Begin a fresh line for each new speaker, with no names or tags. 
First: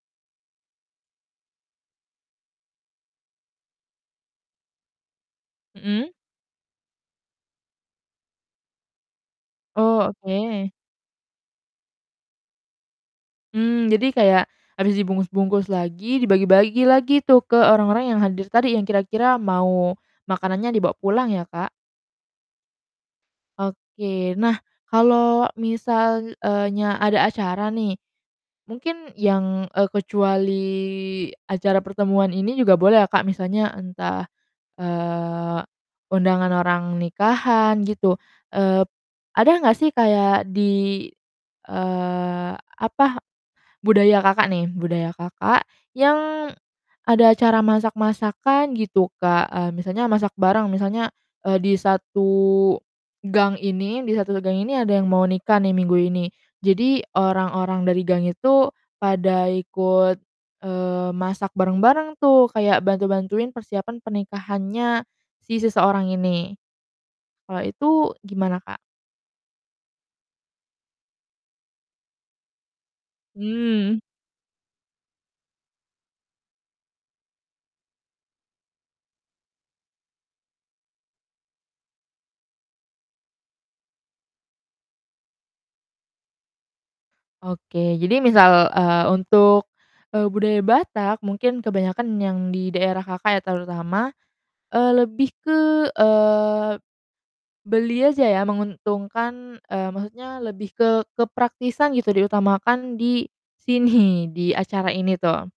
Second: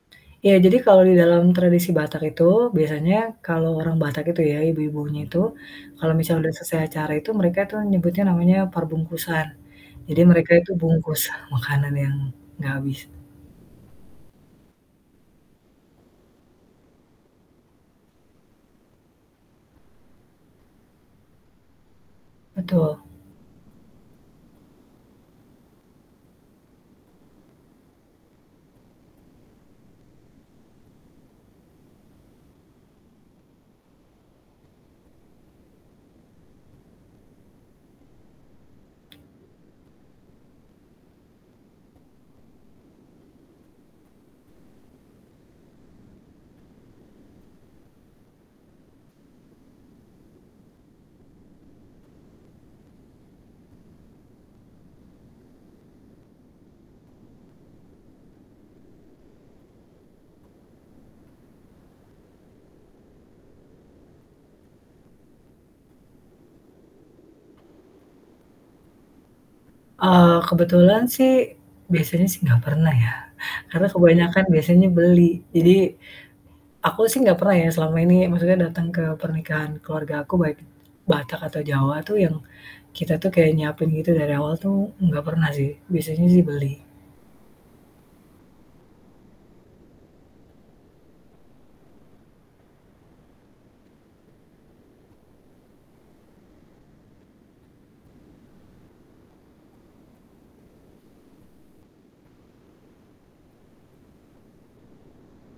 Iya, jadi kalau di dalam tradisi Batak itu biasanya kalau orang Batak itu ya ibu-ibunya itu,
Mhm?
kalau misalnya udah selesai acara itu mereka tuh nyebutnya namanya parbungkusan.
Oh,
Jadi mereka itu
oke.
bungkus makanan yang gak habis.
Mmm, jadi kayak habis dibungkus-bungkus lagi, dibagi-bagi lagi tuh ke orang-orang yang hadir tadi yang kira-kira mau makanannya dibawa pulang ya, Kak?
Betul.
Oke. Nah, kalo misal, eee, nya ada acara nih mungkin yang, e kecuali acara pertemuan ini juga boleh ya, Kak? Misalnya entah, eee, undangan orang nikahan gitu, eee, ada nggak sih kayak di, eee, apa, budaya Kakak nih, budaya Kakak, yang ada cara masak-masakan gitu, Kak? E misalnya masak bareng misalnya, e di satu gang ini di satu se gang ini ada yang mau nikah nih minggu ini, jadi orang-orang dari gang itu pada ikut, eee, masak bareng-bareng tuh, kayak bantu-bantuin persiapan pernikahannya si seseorang ini, kalau itu gimana, Kak?
Eee, kebetulan sih biasanya sih gak pernah ya, karena
Hmm.
kebanyakan biasanya beli. Jadi, aku sih gak pernah ya selama ini maksudnya dateng ke pernikahan keluargaku, baik Batak atau Jawa tuh yang kita tuh kayak nyiapin gitu dari awal tuh, enggak pernah sih, biasanya sih beli.
Oke, jadi misal, eee, untuk, e budaya Batak mungkin kebanyakan yang di daerah Kakak, ya terutama, eee, lebih ke, eee, beli aja ya menguntungkan, eee, maksudnya lebih ke kepraktisan gitu diutamakan di sini? Di acara ini tuh.